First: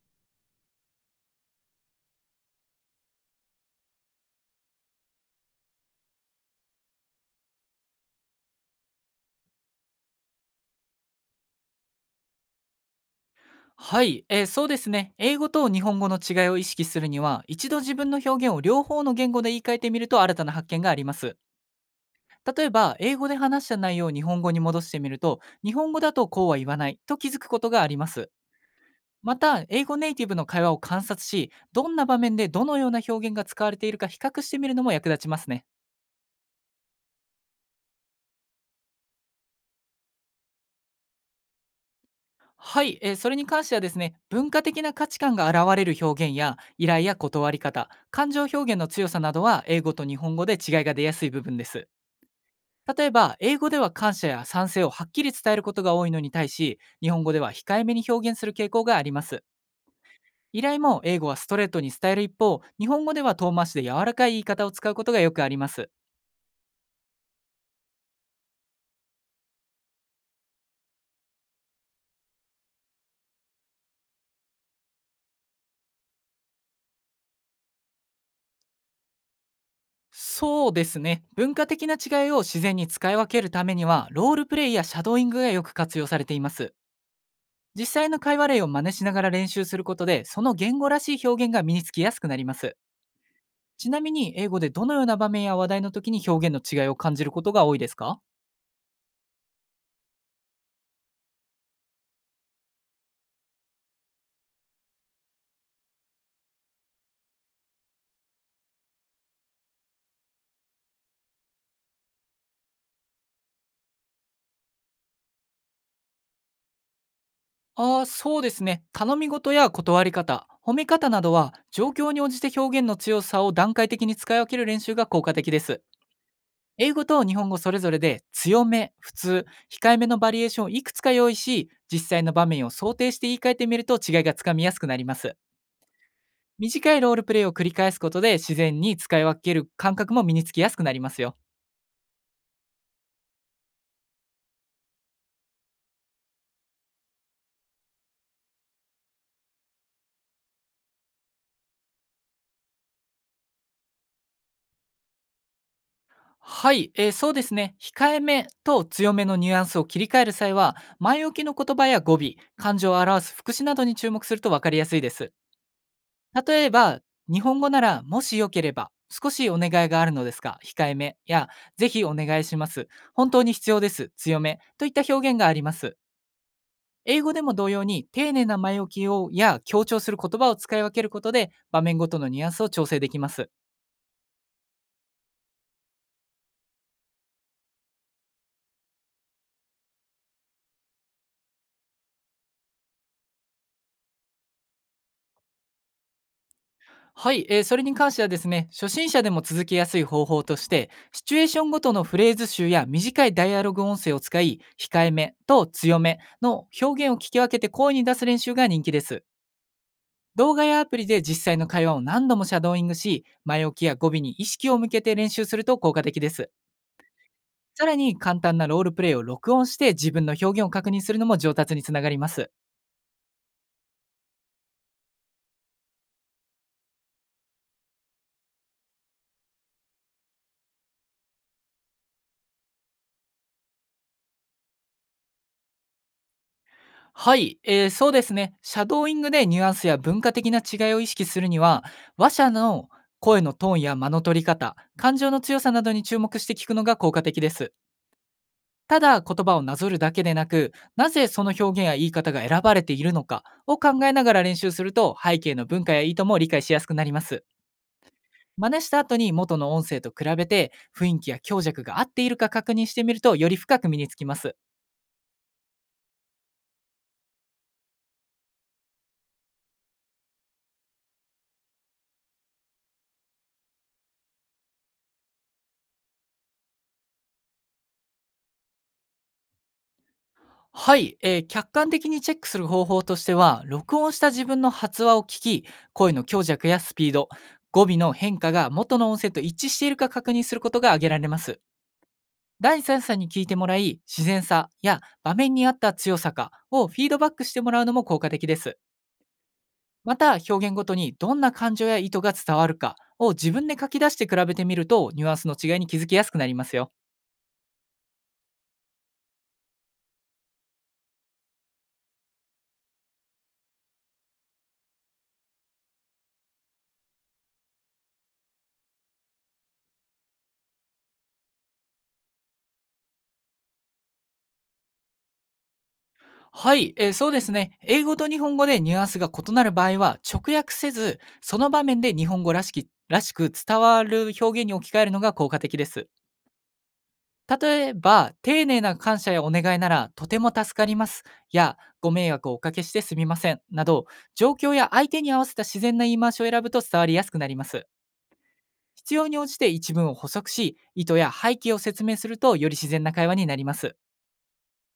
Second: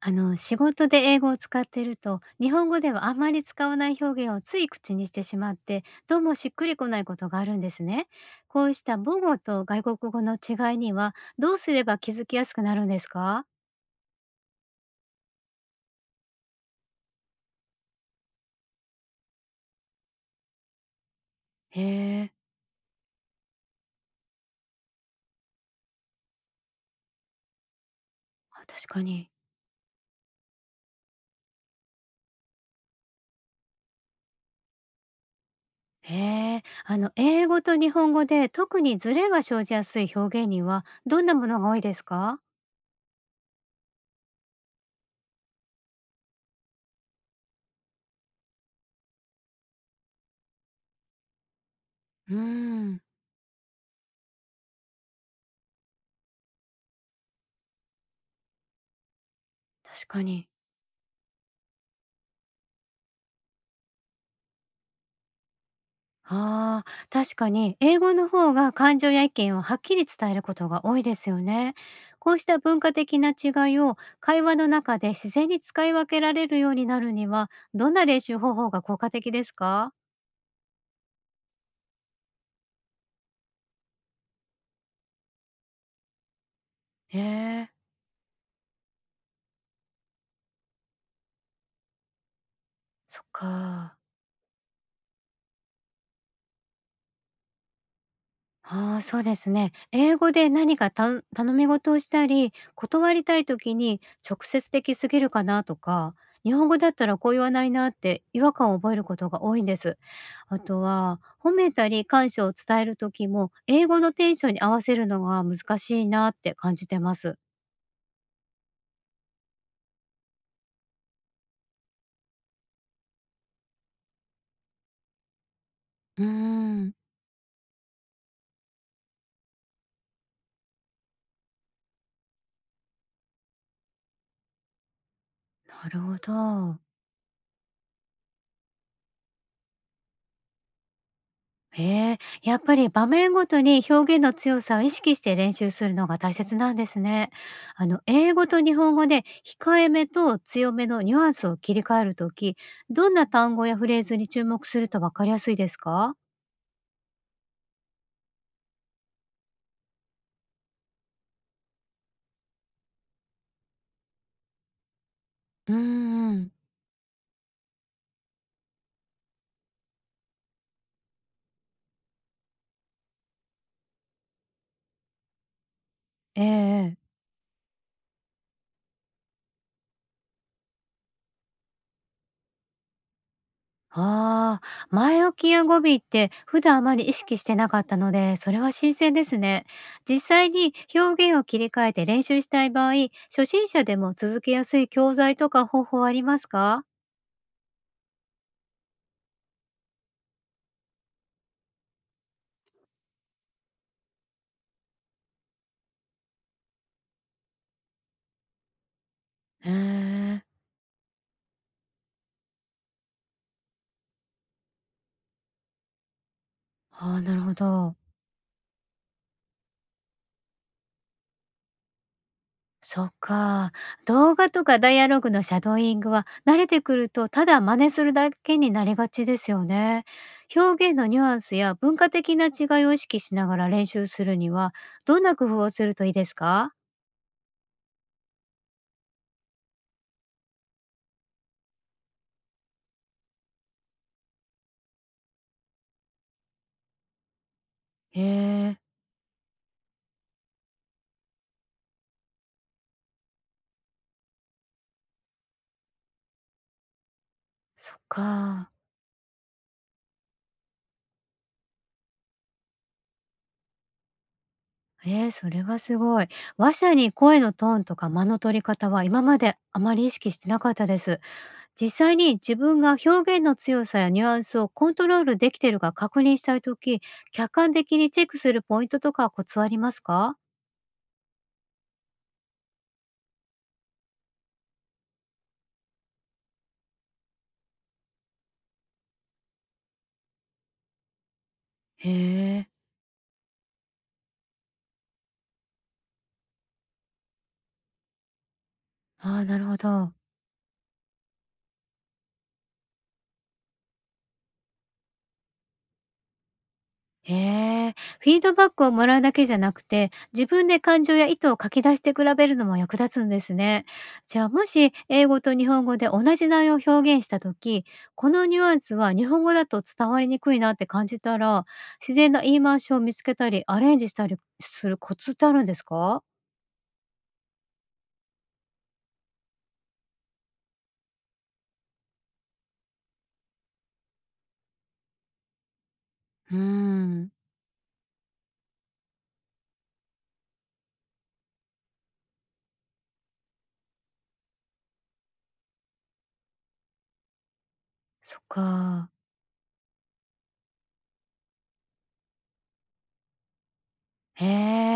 仕事で英語を使っていると、日本語ではあまり使わない表現をつい口にしてしまって、どうもしっくりこないことがあるんですね。こうした母語と外国語の違いには、どうすれば気づきやすくなるんですか？はい、そうですね。英語と日本語の違いを意識するには、一度自分の表現を両方の言語で言い換えてみると新たな発見があります。へえ。例えば、英語で話した内容を日本語に戻してみると、日本語だとこうは言わないと気づくことがあります。あ、確かに。また、英語ネイティブの会話を観察し、どんな場面でどのような表現が使われているか比較してみるのも役立ちますね。へえ。英語と日本語で特にズレが生じやすい表現には、どんなものが多いですか？はい、それに関してはですね、文化的な価値観が現れる表現や依頼や断り方、感情表現の強さなどは英語と日本語で違いが出やすい部分です。うーん。例えば、英語では感謝や賛成をはっきり伝えることが多いのに対し、日本語では控えめに表現する傾向があります。確かに。依頼も、英語はストレートに伝える一方、日本語では遠回しで柔らかい言い方を使うことがよくあります。ああ、確かに英語の方が感情や意見をはっきり伝えることが多いですよね。こうした文化的な違いを会話の中で自然に使い分けられるようになるには、どんな練習方法が効果的ですか？そうですね、文化的な違いを自然に使い分けるためには、ロールプレイやシャドーイングがよく活用されています。へえ。実際の会話例を真似しながら練習することで、その言語らしい表現が身につきやすくなります。そっちか。なみに、英語でどのような場面や話題の時に表現の違いを感じることが多いですか？ああ、そうですね。英語で何か頼み事をしたり、断りたい時に直接的すぎるかなとか、日本語だったらこう言わないなって違和感を覚えることが多いんです。あとは、褒めたり感謝を伝える時も、英語のテンションに合わせるのが難しいなって感じてます。ああ、そうですね。頼み事や断り方、褒め方などは、状況に応じて表現の強さを段階的に使い分ける練習が効果的です。うー英ん。語と日本語それぞれで強め、普通、控えめのバリエーションをいくつか用意し、実際の場面を想定して言い換えてみると違いがつかみやすくなります。なるほど。短いロールプレイを繰り返すことで自然に使い分ける感覚も身につきやすくなりますよ。ええ、やっぱり場面ごとに表現の強さを意識して練習するのが大切なんですね。英語と日本語で控えめと強めのニュアンスを切り替えるとき、どんな単語やフレーズに注目するとわかりやすいですか？はい、そうですね、控えめと強めのニュアンスを切り替える際は、前置きの言葉や語尾、感情を表す副詞などに注目すると分かりやすいです。うーん。例えば、日本語なら、もしよければ、少しお願いがあるのですが、控えめや、ぜひお願いします、本当に必要です、強めといった表現があります。ええ。英語でも同様に、丁寧な前置きをや強調する言葉を使い分けることで、場面ごとのニュアンスを調整できます。ああ、前置きや語尾って普段あまり意識してなかったので、それは新鮮ですね。実際に表現を切り替えて練習したい場合、初心者でも続けやすい教材とか方法はありますか？はい、それに関してはですね、初心者でも続けやすい方法として、シチュエーションごとのフレーズ集や短いダイアログ音声を使い、控えめと強めの表現を聞き分けて声に出す練習が人気です。へえ。動画やアプリで実際の会話を何度もシャドーイングし、前置きや語尾に意識を向けて練習すると効果的です。ああ、なるほさど。らに簡単なロールプレイを録音して自分の表現を確認するのも上達につながります。そっか。動画とかダイアログのシャドーイングは慣れてくるとただ真似するだけになりがちですよね。表現のニュアンスや文化的な違いを意識しながら練習するには、どんな工夫をするといいですか？はい、そうですね。シャドーイングでニュアンスや文化的な違いを意識するには、話者の声のトーンや間の取り方、感情の強さなどに注目して聞くのが効果的です。へえ。ただ言葉をなぞるだけでなく、なぜその表現や言い方が選ばれているのかを考えながら練習すると、背景の文化や意図も理解しやすくなります。そっ真か。似した後に元の音声と比べて、雰囲気や強弱が合っているか確認してみると、より深く身につきます。ええ、それはすごい。話者に声のトーンとか間の取り方は今まであまり意識してなかったです。実際に自分が表現の強さやニュアンスをコントロールできているか確認したいとき、客観的にチェックするポイントとかコツはありますか？はい、客観的にチェックする方法としては、録音した自分の発話を聞き、声の強弱やスピード、語尾の変化が元の音声と一致しているか確認することが挙げられます。へえ。第三者に聞いてもらい、自然さや場面に合った強さかをフィードバックしてもらうのも効果的です。ああー、なるほど。また、表現ごとにどんな感情や意図が伝わるかを自分で書き出して比べてみると、ニュアンスの違いに気づきやすくなりますよ。へえ、フィードバックをもらうだけじゃなくて、自分で感情や意図を書き出して比べるのも役立つんですね。じゃあもし英語と日本語で同じ内容を表現した時、このニュアンスは日本語だと伝わりにくいなって感じたら、自然な言い回しを見つけたりアレンジしたりするコツってあるんですか？はい、そうですね。英語と日本語でニュアンスが異なる場合は、直訳せず、その場面で日本語らしきらしく伝わる表現に置き換えるのが効果的です。うーん。例えば、丁寧な感謝やお願いなら、とても助かります。や、ご迷惑をおかけしてすみません。など、状況や相手に合わせた自然な言い回しを選ぶと伝わりやすくなります。そっか。必要に応じて一文を補足し、意図や背景を説明するとより自然な会話になります。へ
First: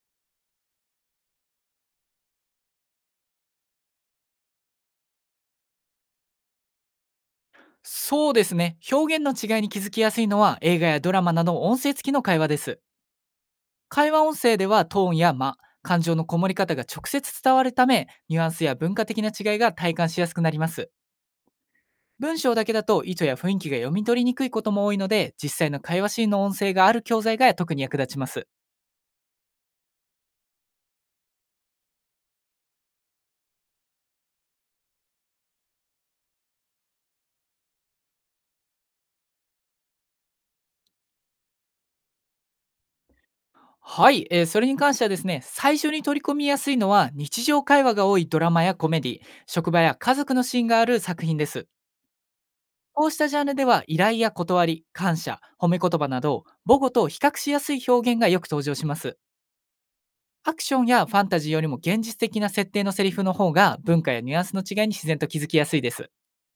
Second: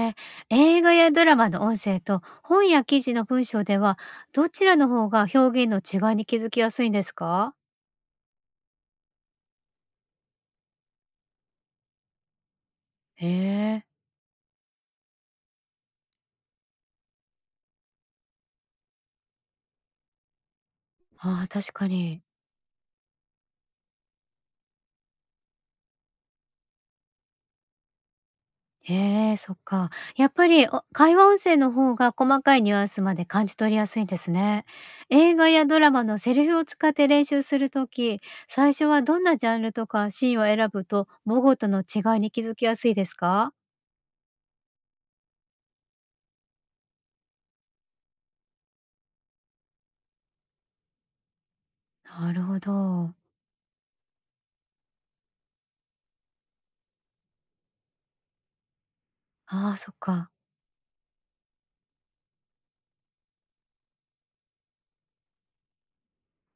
え。映画やドラマの音声と本や記事の文章では、どちらの方が表現の違いに気づきやすいんですか？そうですね。表現の違いに気づきやすいのは映画やドラマなど音声付きの会話です。へえ。会話音声ではトーンや間、感情のこもり方が直接伝わるため、ニュアンスや文化的な違いが体感しやすくなります。ああ、確かに。文章だけだと意図や雰囲気が読み取りにくいことも多いので、実際の会話シーンの音声がある教材が特に役立ちます。へえ。そっか。やっぱり、お会話音声の方が細かいニュアンスまで感じ取りやすいんですね。映画やドラマのセリフを使って練習するとき、最初はどんなジャンルとかシーンを選ぶと、母語との違いに気づきやすいですか？はい、それに関してはですね、最初に取り込みやすいのは、日常会話が多いドラマやコメディ、職場や家族のシーンがある作品です。なるほこうど。したジャンルでは依頼や断り、感謝、褒め言葉など母語と比較しやすい表現がよく登場します。ああ、そっか。アクションやファンタジーよりも現実的な設定のセリフの方が、文化やニュアンスの違いに自然と気づきやすいです。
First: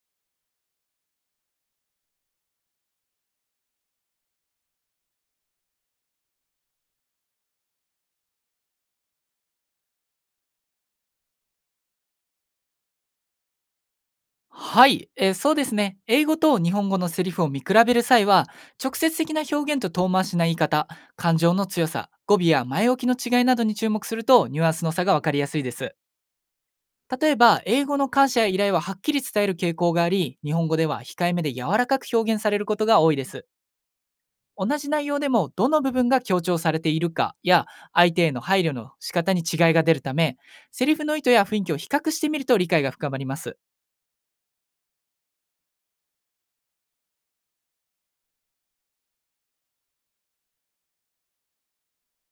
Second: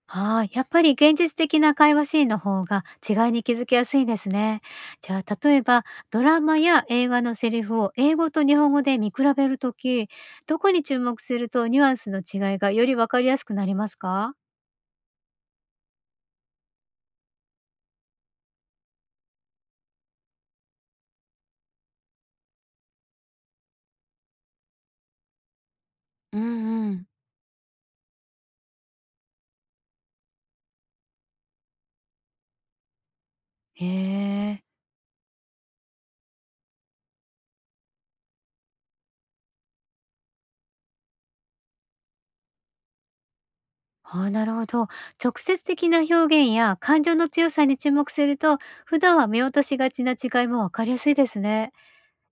はあ、やっぱり現実的な会話シーンの方が違いに気づきやすいですね。じゃあ例えばドラマや映画のセリフを英語と日本語で見比べるとき、どこに注目するとニュアンスの違いがよりわかりやすくなりますか？はい、そうですね。英語と日本語のセリフを見比べる際は、直接的な表現と遠回しな言い方、感情の強さ、語尾や前置きの違いなどに注目すると、ニュアンスの差がわかりやすいです。うんうん。例えば、英語の感謝や依頼ははっきり伝える傾向があり、日本語では控えめで柔らかく表現されることが多いです。へえ。同じ内容でも、どの部分が強調されているかや、相手への配慮の仕方に違いが出るため、セリフの意図や雰囲気を比較してみると理解が深まります。ああ、なるほど。直接的な表現や感情の強さに注目すると、普段は見落としがちな違いもわかりやすいですね。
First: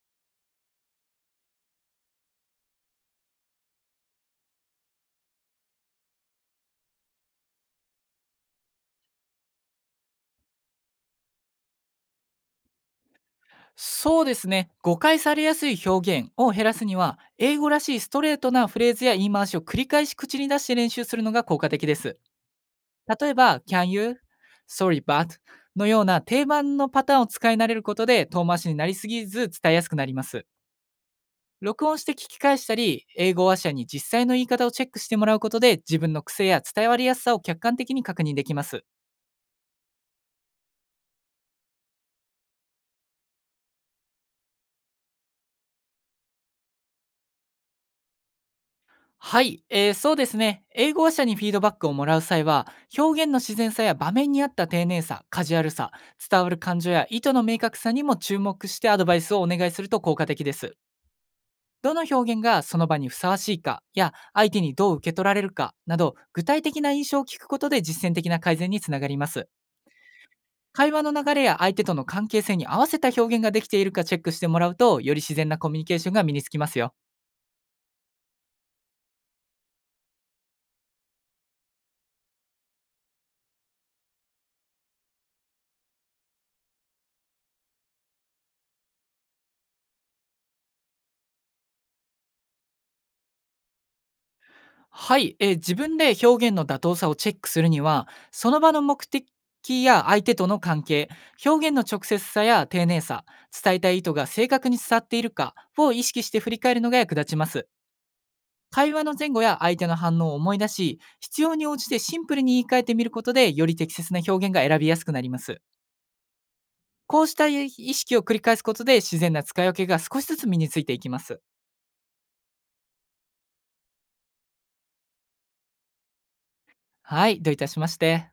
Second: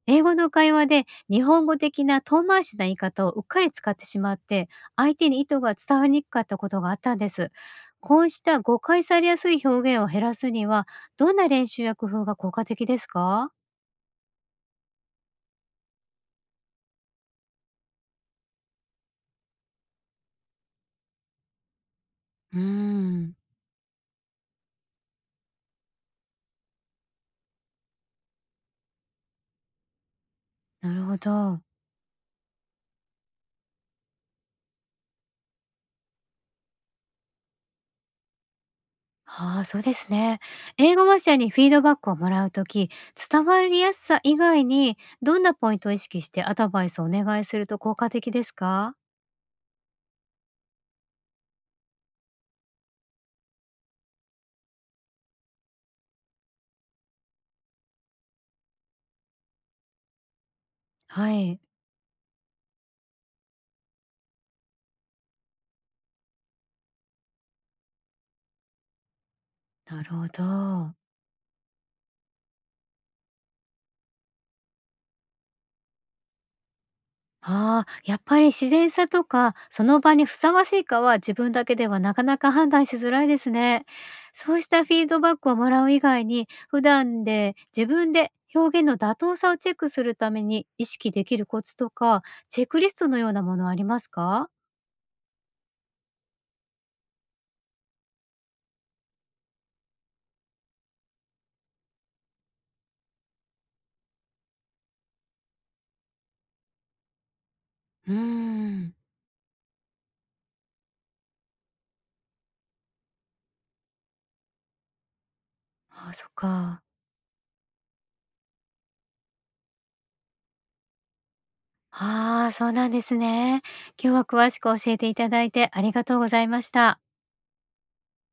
英語の会話で日本語的な遠回しな言い方をうっかり使ってしまって、相手に意図が伝わりにくかったことがあったんです。こうした誤解されやすい表現を減らすには、どんな練習や工夫が効果的ですか？そうですね。誤解されやすい表現を減らすには、英語らしいストレートなフレーズや言い回しを繰り返し口に出して練習するのが効果的です。うー例えん。ば、can you, sorry but のような定番のパターンを使い慣れることで、遠回しになりすぎず伝えやすくなります。なるほど。録音して聞き返したり、英語話者に実際の言い方をチェックしてもらうことで、自分の癖や伝わりやすさを客観的に確認できます。ああ、そうですね。英語話者にフィードバックをもらうとき、伝わりやすさ以外にどんなポイントを意識してアドバイスをお願いすると効果的ですか？はい、そうですね。英語話者にフィードバックをもらう際は、表現の自然さや場面に合った丁寧さ、カジュアルさ、伝わる感情や意図の明確さにも注目してアドバイスをお願いすると効果的です。はい。どの表現がその場にふさわしいかや相手にどう受け取られるかなど、具体的な印象を聞くことで実践的な改善につながります。なるほ会ど。話の流れや相手との関係性に合わせた表現ができているかチェックしてもらうと、より自然なコミュニケーションが身につきますよ。ああ、やっぱり自然さとか、その場にふさわしいかは自分だけではなかなか判断しづらいですね。そうしたフィードバックをもらう以外に、普段で自分で表現の妥当さをチェックするために意識できるコツとか、チェックリストのようなものはありますか？はい、自分で表現の妥当さをチェックするには、その場の目的や相手との関係、表現の直接さや丁寧さ、伝えたい意図が正確に伝わっているかを意識して振り返るのが役立ちます。うー会ん。話の前後や相手の反応を思い出し、必要に応じてシンプルに言い換えてみることで、より適切な表現が選びやすくなります。ああ、そっか。こうした意識を繰り返すことで自然な使い分けが少しずつ身についていきます。ああ、そうなんですね。今日は詳しく教えていただいてありがとうございました。はい、どういたしまして。